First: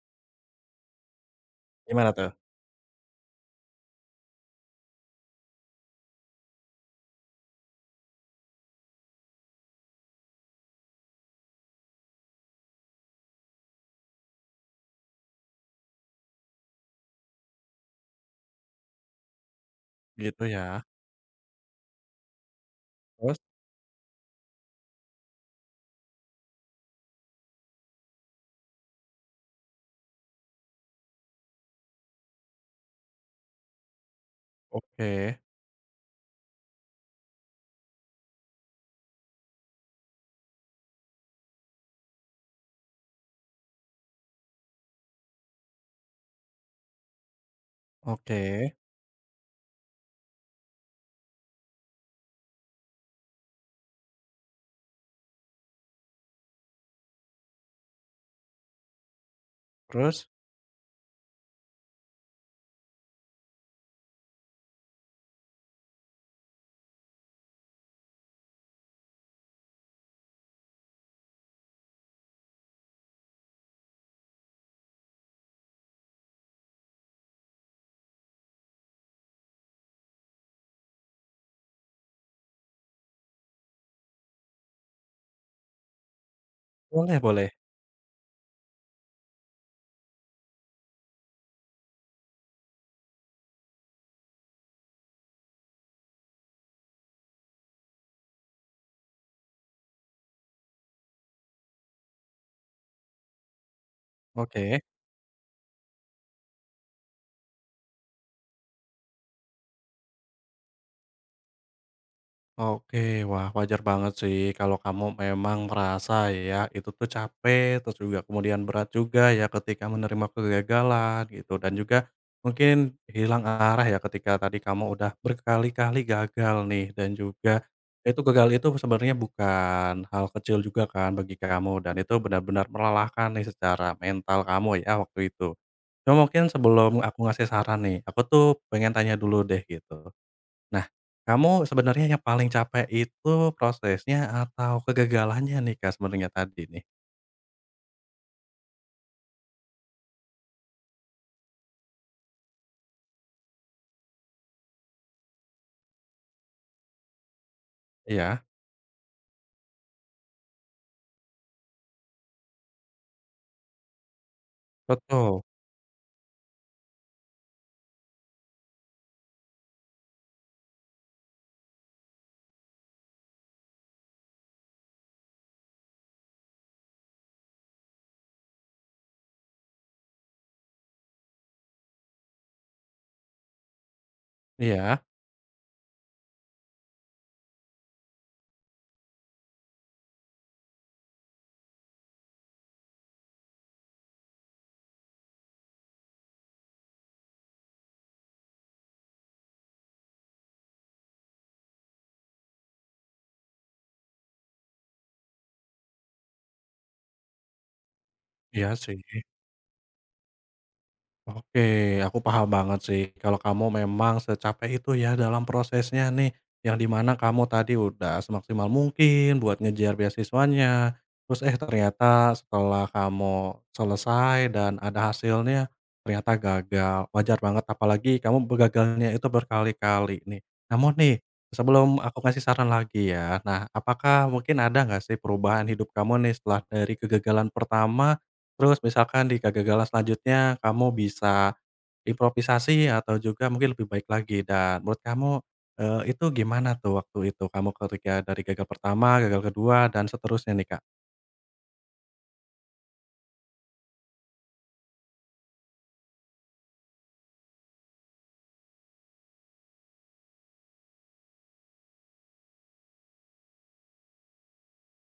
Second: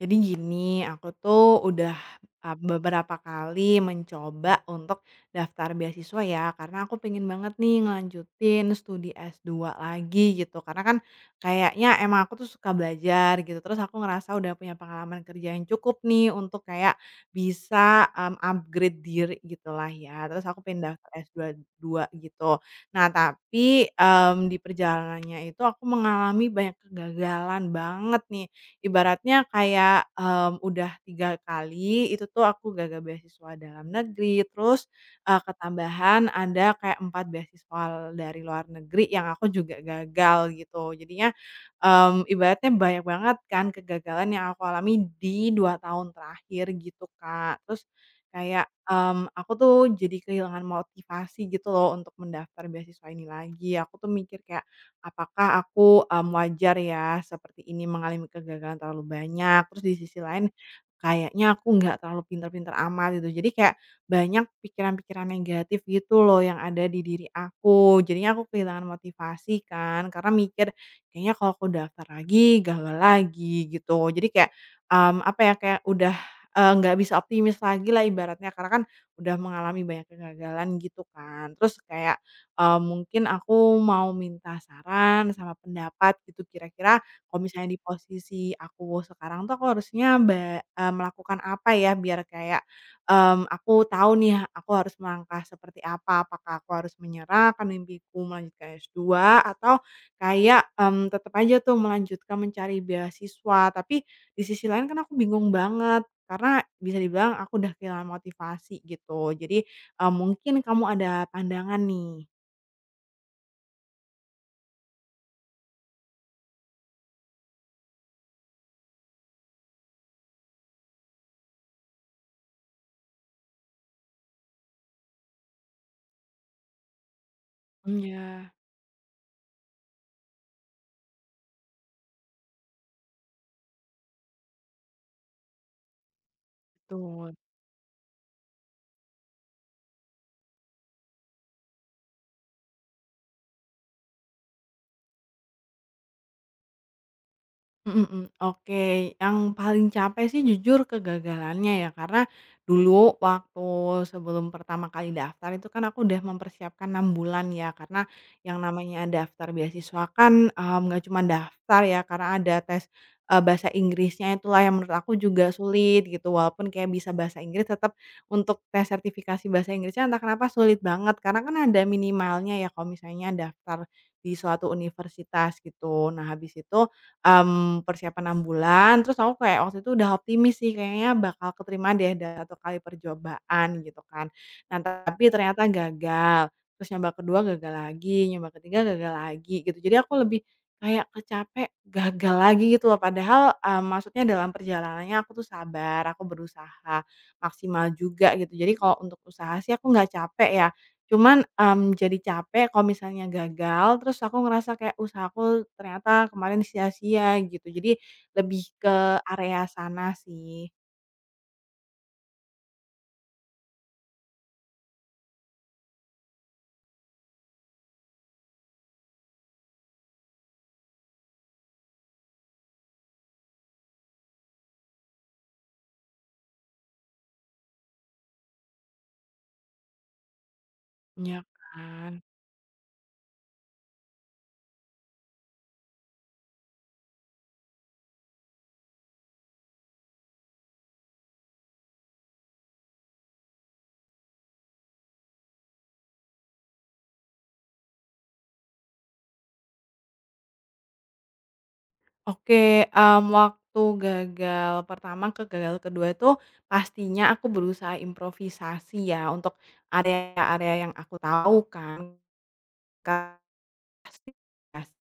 Jadi gini, aku tuh udah, Gimana tuh? Beberapa kali mencoba untuk daftar beasiswa ya, karena aku pengen banget nih ngelanjutin studi S2 lagi gitu. Karena kan kayaknya emang aku tuh suka belajar gitu, terus aku ngerasa udah punya pengalaman kerja yang cukup nih untuk kayak bisa, upgrade diri gitulah ya. Gitu Terus aku ya. pengen daftar S2 dua dua gitu. Nah Terus? tapi, di perjalanannya itu aku mengalami banyak kegagalan banget nih. Ibaratnya kayak, udah 3 kali itu tuh aku gagal beasiswa dalam negeri, terus, Oke ketambahan ada kayak 4 beasiswa dari luar negeri yang aku juga gagal gitu. Jadinya, ibaratnya banyak banget kan kegagalan yang aku alami di 2 tahun terakhir gitu, Kak. Terus kayak, oke. Aku tuh jadi kehilangan motivasi gitu loh untuk mendaftar beasiswa ini lagi. Aku tuh mikir kayak apakah aku, wajar ya seperti ini mengalami kegagalan terlalu banyak, terus di sisi Terus? lain kayaknya aku nggak terlalu pinter-pinter amat gitu. Jadi kayak banyak pikiran-pikiran negatif gitu loh yang ada di diri aku. Jadinya aku kehilangan motivasi kan karena mikir, "Kayaknya kalau aku daftar lagi gagal lagi," gitu. Jadi kayak, apa ya, kayak udah, nggak bisa optimis lagi lah ibaratnya karena kan udah mengalami banyak kegagalan gitu kan. Terus kayak mungkin aku mau minta saran sama pendapat gitu kira-kira Boleh kalau boleh. misalnya di posisi aku sekarang tuh aku harusnya melakukan apa ya biar kayak, aku tahu nih aku harus melangkah seperti apa, apakah aku harus menyerah ke mimpiku melanjutkan s dua atau kayak, tetap aja tuh melanjutkan mencari beasiswa. Tapi di sisi Oke. lain kan aku bingung banget karena bisa dibilang aku udah kehilangan motivasi gitu. Jadi, mungkin kamu ada pandangan nih? Oke, wah wajar banget sih kalau kamu memang merasa ya itu tuh capek, terus juga kemudian berat juga ya ketika menerima kegagalan gitu dan juga mungkin hilang arah ya ketika tadi kamu udah berkali-kali gagal nih dan juga itu gagal Ya, itu sebenarnya bukan hal kecil juga kan bagi kamu dan itu benar-benar melelahkan nih secara mental kamu ya waktu itu. Cuma mungkin sebelum aku betul. ngasih saran nih, aku tuh pengen tanya dulu deh gitu. Nah, kamu sebenarnya yang paling capek itu prosesnya atau kegagalannya nih, Kak, sebenarnya tadi nih? Mhm mhm, oke. Yang paling capek sih jujur kegagalannya ya, karena dulu waktu sebelum pertama kali daftar itu kan aku udah mempersiapkan 6 bulan ya, karena Iya, yang namanya daftar beasiswa kan, nggak cuma daftar ya, karena ada tes, bahasa Inggrisnya itulah yang menurut aku betul. juga sulit gitu, walaupun kayak bisa bahasa Inggris tetap untuk tes sertifikasi bahasa Inggrisnya entah kenapa sulit banget, karena kan ada minimalnya ya kalau misalnya daftar di suatu universitas gitu. Nah habis itu persiapan 6 bulan, terus aku kayak waktu itu udah optimis sih, kayaknya bakal keterima deh dari satu kali percobaan gitu kan. Nah, Iya, tapi ternyata gagal, terus nyoba kedua gagal lagi, nyoba ketiga gagal lagi gitu. Jadi aku lebih kayak kecapek, gagal lagi gitu loh, padahal, maksudnya dalam perjalanannya aku tuh sabar, aku berusaha maksimal juga gitu. Jadi kalau untuk usaha sih aku nggak capek ya, Cuman, jadi capek kalau misalnya gagal, terus aku ngerasa kayak usahaku ternyata kemarin sia-sia gitu. Jadi lebih iya sih. ke area sana sih. Oke, aku paham banget sih kalau kamu memang secapek itu ya dalam prosesnya nih, yang dimana kamu tadi udah semaksimal mungkin buat ngejar beasiswanya, terus eh ternyata setelah kamu selesai dan ada hasilnya, ternyata gagal. Wajar banget apalagi kamu gagalnya itu berkali-kali nih. Namun nih, Iya sebelum kan. aku ngasih saran lagi ya, nah apakah mungkin ada nggak sih perubahan hidup kamu nih setelah dari kegagalan pertama. Terus misalkan di kegagalan selanjutnya kamu bisa improvisasi atau juga mungkin lebih baik lagi dan menurut kamu, itu gimana tuh waktu itu kamu ketika dari gagal pertama, gagal kedua dan seterusnya nih, Kak? Oke, waktu gagal pertama ke gagal kedua itu pastinya aku berusaha improvisasi ya untuk area-area yang aku tahu kan. Ka- Pasti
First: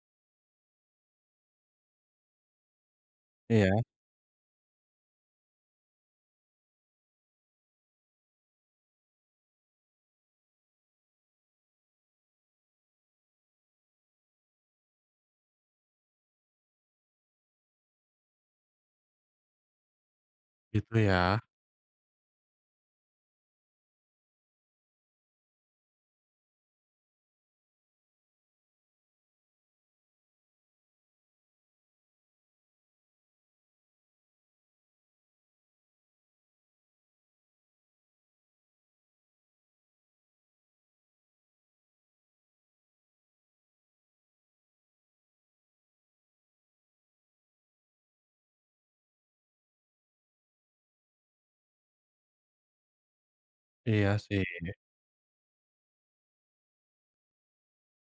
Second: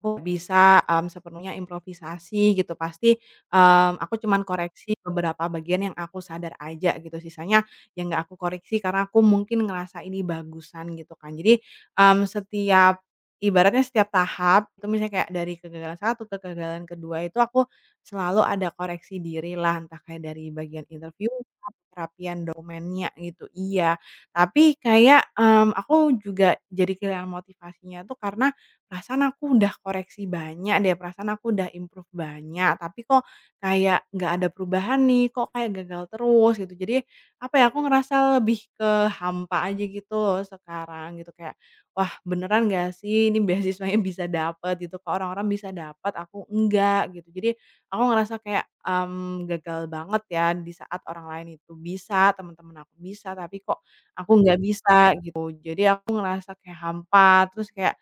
aku nggak bisa, sepenuhnya improvisasi gitu pasti, Iya, aku cuman koreksi beberapa bagian yang aku sadar aja gitu sisanya yang nggak aku koreksi karena aku mungkin ngerasa ini bagusan gitu kan. Jadi, setiap ibaratnya setiap tahap itu misalnya kayak dari kegagalan satu ke kegagalan kedua itu aku selalu ada koreksi diri lah entah kayak dari bagian gitu interview ya. kah, perapian dokumennya gitu, iya. Tapi kayak, aku juga jadi kehilangan motivasinya tuh karena perasaan aku udah koreksi banyak deh, perasaan aku udah improve banyak, tapi kok kayak nggak ada perubahan nih, kok kayak gagal terus gitu. Jadi apa ya, aku ngerasa lebih ke hampa aja gitu loh sekarang gitu kayak, wah beneran nggak sih ini beasiswanya bisa dapat, gitu, kok orang-orang bisa dapat, aku enggak gitu. Jadi aku ngerasa kayak, gagal banget ya di saat orang lain itu bisa, teman-teman aku bisa, tapi kok Iya aku sih. nggak bisa gitu. Jadi aku ngerasa kayak hampa, terus kayak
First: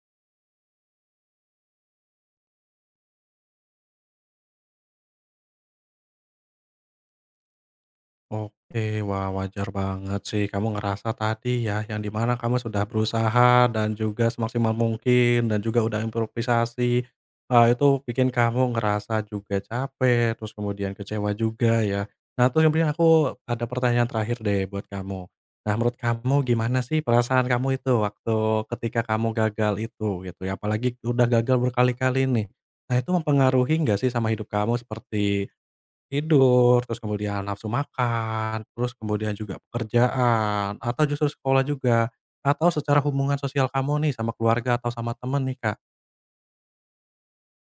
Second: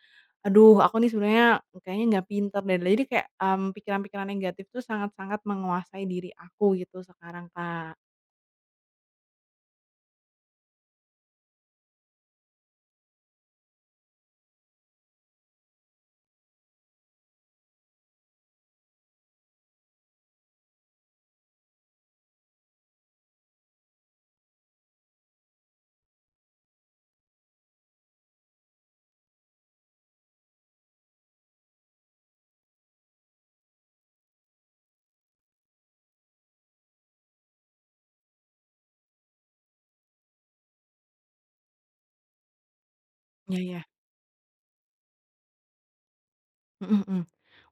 aduh aku nih sebenarnya kayaknya nggak pinter deh. Jadi kayak, pikiran-pikiran negatif tuh sangat-sangat menguasai diri aku gitu sekarang, Kak. Oke, wah wajar banget sih kamu ngerasa tadi ya, yang di mana kamu sudah berusaha dan juga semaksimal mungkin dan juga udah improvisasi, itu bikin kamu ngerasa juga capek, terus kemudian kecewa juga ya. Nah, terus kemudian aku ada pertanyaan terakhir deh buat kamu. Nah, menurut kamu gimana sih perasaan kamu itu waktu ketika kamu gagal itu gitu ya? Apalagi udah gagal berkali-kali nih. Nah, itu mempengaruhi nggak sih sama hidup kamu seperti tidur, terus kemudian nafsu makan, terus kemudian juga pekerjaan, atau justru sekolah juga, atau secara hubungan Iya sosial ya. kamu nih sama keluarga atau sama temen nih, Kak? Mhm mhm.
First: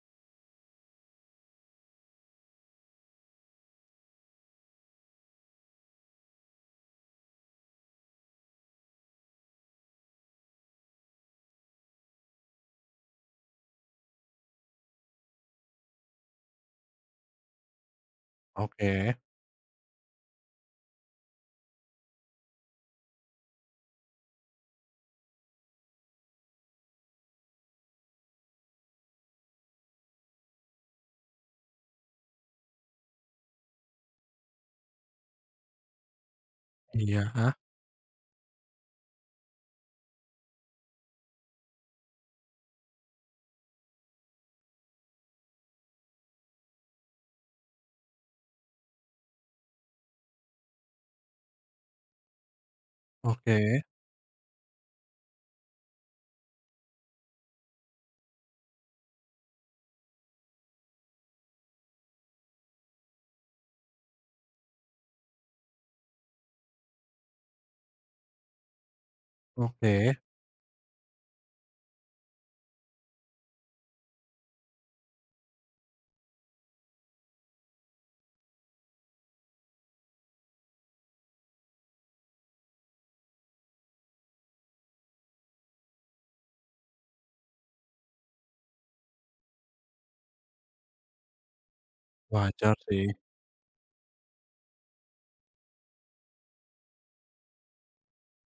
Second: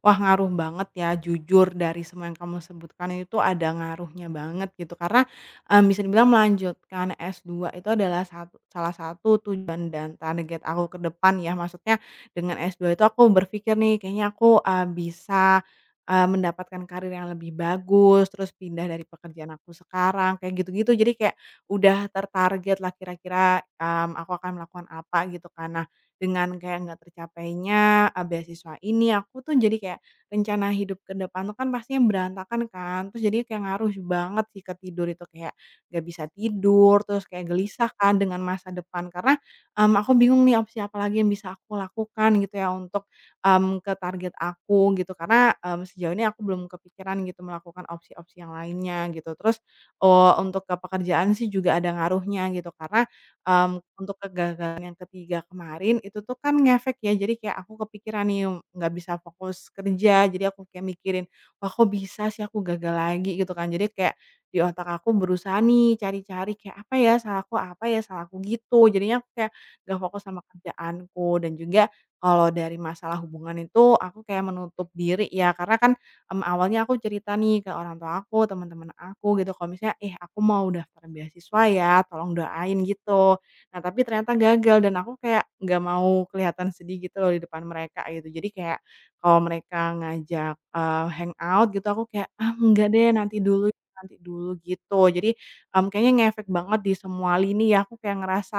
Wah ngaruh banget ya jujur dari semua yang kamu sebutkan itu ada ngaruhnya banget gitu karena, bisa dibilang melanjutkan s dua itu adalah satu salah satu tujuan dan target aku ke depan ya maksudnya dengan s dua itu aku berpikir nih kayaknya aku, bisa, mendapatkan karir yang lebih bagus terus pindah dari Oke. pekerjaan aku sekarang kayak gitu-gitu jadi kayak udah tertarget lah kira-kira, aku akan melakukan apa gitu kan. Nah dengan kayak nggak tercapainya, beasiswa ini, aku tuh jadi kayak rencana hidup ke depan tuh kan pastinya berantakan kan, terus jadi kayak ngaruh banget sih ke tidur itu, kayak nggak bisa tidur, Iya, terus heeh, kayak gelisah kan dengan masa depan karena, aku bingung nih opsi apa lagi yang bisa aku lakukan gitu ya untuk, ke target aku gitu karena, sejauh ini aku belum kepikiran gitu melakukan opsi-opsi yang lainnya gitu. Terus, untuk ke pekerjaan sih juga ada ngaruhnya gitu karena, oke untuk kegagalan yang ketiga kemarin itu tuh kan ngefek ya, jadi kayak aku kepikiran nih, nggak bisa fokus kerja, jadi aku kayak mikirin, "Wah kok bisa sih aku gagal lagi?" Gitu kan. Jadi kayak di otak aku berusaha nih cari-cari kayak, "Apa ya salahku apa ya salahku?" Gitu. Jadinya aku kayak nggak oke, fokus sama kerjaanku dan juga kalau dari masalah hubungan itu aku kayak menutup diri ya, karena kan, awalnya aku cerita nih ke orang tua aku, teman-teman aku gitu kalau misalnya, "Ih aku mau daftar beasiswa ya, tolong doain." Gitu. Nah, tapi ternyata gagal dan aku kayak nggak mau kelihatan sedih gitu loh di depan mereka gitu. Jadi kayak kalau mereka ngajak, hangout gitu aku kayak, "Ah, Wajar enggak deh sih. Nanti dulu," gitu. Jadi, kayaknya ngefek banget di semua lini ya, aku kayak ngerasa,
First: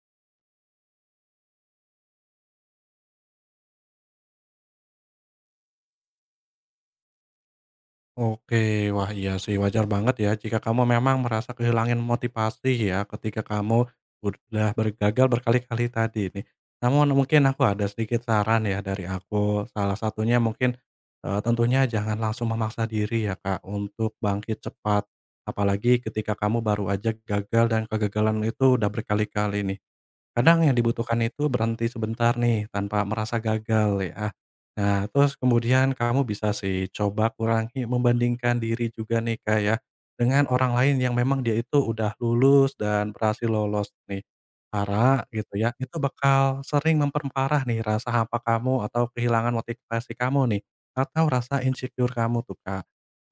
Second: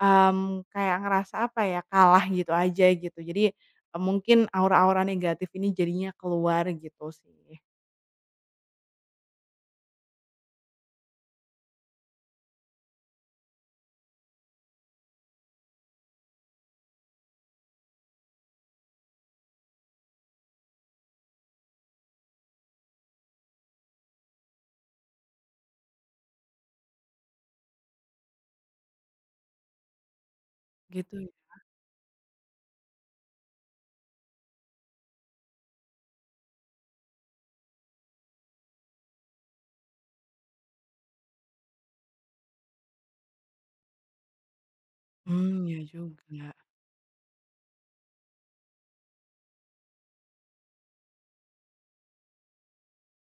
mmm, kayak ngerasa apa ya, kalah gitu aja gitu. Jadi, mungkin aura-aura negatif ini jadinya keluar gitu sih. Oke, wah iya sih wajar banget ya jika kamu memang merasa kehilangan motivasi ya ketika kamu udah bergagal berkali-kali tadi ini. Namun mungkin aku ada sedikit saran ya dari aku. Salah satunya mungkin eh, tentunya jangan langsung memaksa diri ya Kak untuk bangkit cepat. Apalagi ketika kamu baru aja gagal dan kegagalan itu udah berkali-kali nih. Kadang yang Gitu dibutuhkan ya? itu berhenti sebentar nih, tanpa merasa gagal ya. Nah, terus kemudian kamu bisa sih coba kurangi membandingkan diri juga nih Kak ya, dengan orang lain yang memang dia itu udah lulus dan berhasil lolos nih. Para gitu ya, Iya itu juga. bakal sering memperparah nih rasa hampa kamu atau kehilangan motivasi kamu nih, atau rasa insecure kamu tuh Kak.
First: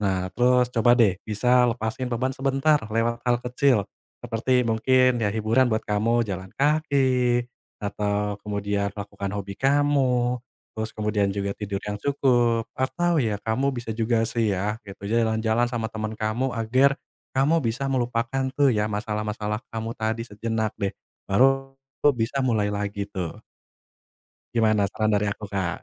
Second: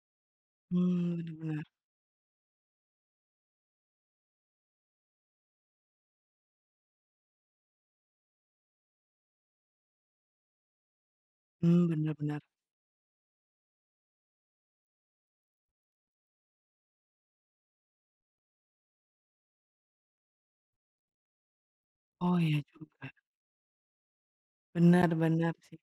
Nah, terus coba deh Hmm, bisa benar-benar. lepasin beban sebentar lewat hal kecil. Seperti mungkin ya hiburan buat kamu jalan kaki, atau kemudian lakukan hobi kamu, terus kemudian juga tidur Hmm, yang benar-benar. cukup, atau ya kamu bisa juga sih ya gitu jalan-jalan sama teman kamu agar kamu bisa melupakan tuh ya masalah-masalah kamu tadi sejenak deh, baru bisa Oh, ya mulai lagi juga. tuh. Gimana saran dari aku, Benar-benar Kak? sih.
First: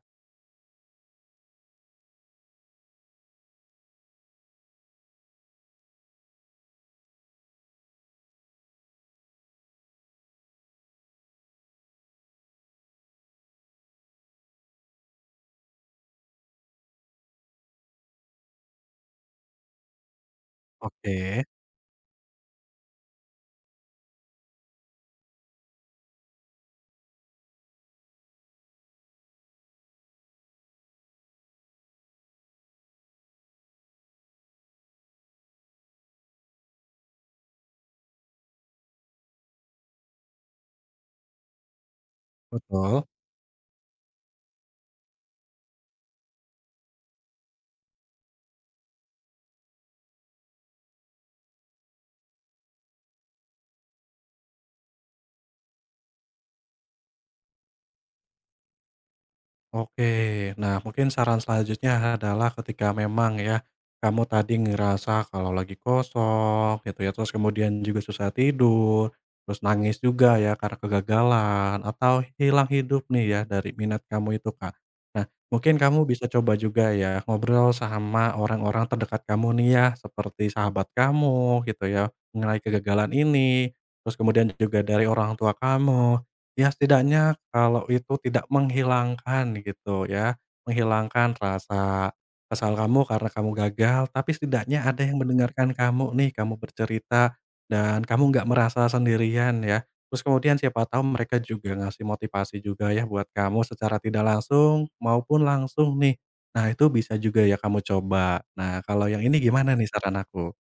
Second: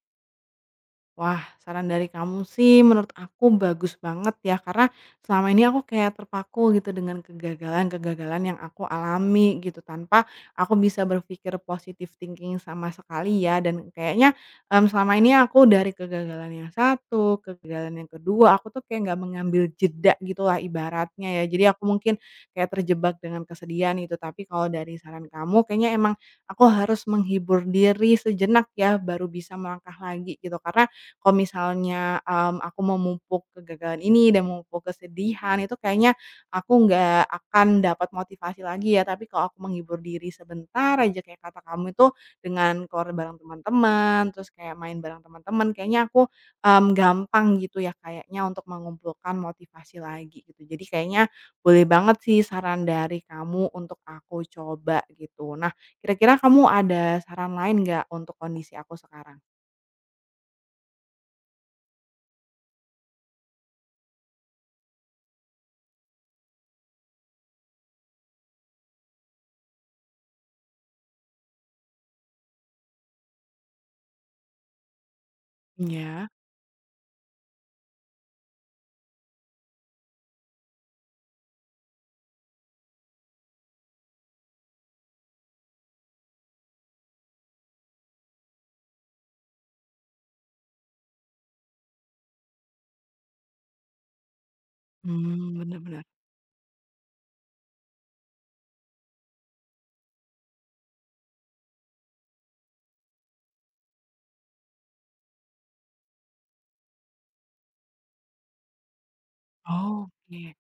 Wah, saran dari kamu sih menurut aku bagus banget ya, karena selama ini aku kayak terpaku gitu dengan kegagalan-kegagalan yang aku alami gitu, tanpa aku bisa berpikir positive thinking sama sekali ya, dan kayaknya, selama ini aku dari kegagalan yang satu, kegagalan yang kedua aku tuh kayak nggak mengambil jeda gitulah Oke, ibaratnya ya. Jadi aku mungkin kayak terjebak dengan kesedihan itu, tapi kalau dari saran kamu kayaknya emang aku harus menghibur diri sejenak ya, baru bisa melangkah lagi gitu, karena kalau misalnya, aku memupuk kegagalan ini dan memupuk kesedihan itu kayaknya aku nggak akan dapat motivasi lagi ya, tapi kalau aku menghibur diri sebentar aja kayak kata kamu itu dengan betul. keluar bareng teman-teman, terus kayak main bareng teman-teman, kayaknya aku, gampang gitu ya kayaknya untuk mengumpulkan motivasi lagi gitu. Jadi kayaknya boleh banget sih saran dari kamu untuk aku coba gitu. Nah, kira-kira kamu ada saran lain nggak untuk kondisi aku sekarang? Oke. Nah, mungkin saran selanjutnya adalah ketika memang ya, kamu tadi ngerasa kalau lagi kosong gitu ya, terus kemudian juga susah tidur, terus nangis juga ya karena kegagalan atau hilang hidup nih ya dari minat kamu itu, Kak. Nah, mungkin kamu bisa Ya. coba juga ya ngobrol sama orang-orang terdekat kamu nih ya, seperti sahabat kamu gitu ya, mengenai kegagalan ini, terus kemudian juga dari orang tua kamu. Ya setidaknya kalau itu tidak menghilangkan gitu ya, menghilangkan rasa kesal kamu karena kamu gagal, tapi setidaknya ada yang mendengarkan Bener bener. kamu nih, kamu bercerita dan kamu nggak merasa sendirian ya. Terus kemudian siapa tahu mereka juga ngasih motivasi juga ya buat kamu secara tidak langsung maupun langsung nih. Nah itu bisa juga ya kamu coba. Nah kalau yang ini gimana nih saran aku? Oke.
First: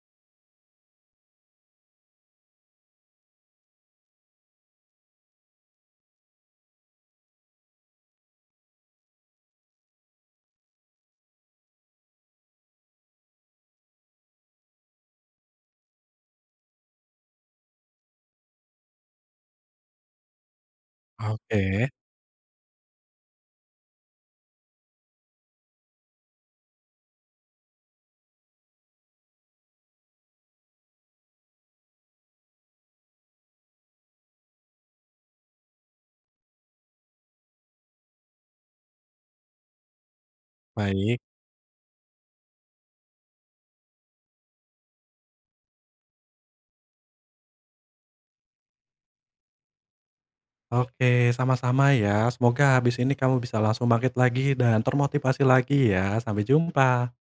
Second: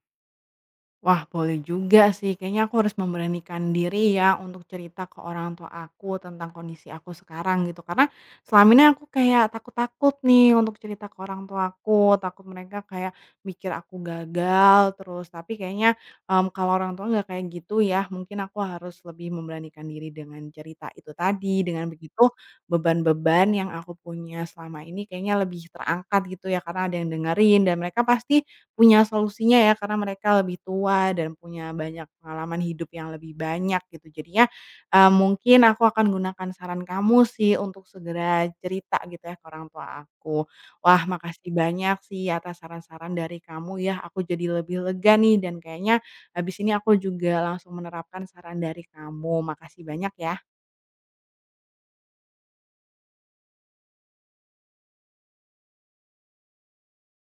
Wah, boleh juga sih. Kayaknya aku harus memberanikan diri ya untuk cerita ke orang tua aku tentang kondisi aku sekarang gitu. Karena selama ini aku kayak takut-takut nih untuk cerita ke orang tua aku, takut mereka kayak mikir aku gagal terus. Tapi kayaknya, kalau orang tua nggak kayak gitu ya, mungkin aku harus lebih memberanikan diri dengan cerita itu Oke, tadi. Dengan begitu beban-beban yang aku punya selama ini kayaknya lebih terangkat gitu ya, karena ada yang dengerin dan mereka pasti punya solusinya ya, karena mereka lebih tua dan punya banyak pengalaman hidup yang lebih banyak gitu. Jadinya, mungkin aku akan gunakan saran kamu sih untuk segera cerita gitu ya ke orang tua aku. Wah, baik. makasih banyak sih atas saran-saran dari kamu ya, aku jadi lebih lega nih dan kayaknya habis ini aku juga langsung menerapkan saran dari kamu. Makasih banyak ya. Oke, sama-sama ya. Semoga habis ini kamu bisa langsung bangkit lagi dan termotivasi lagi ya. Sampai jumpa.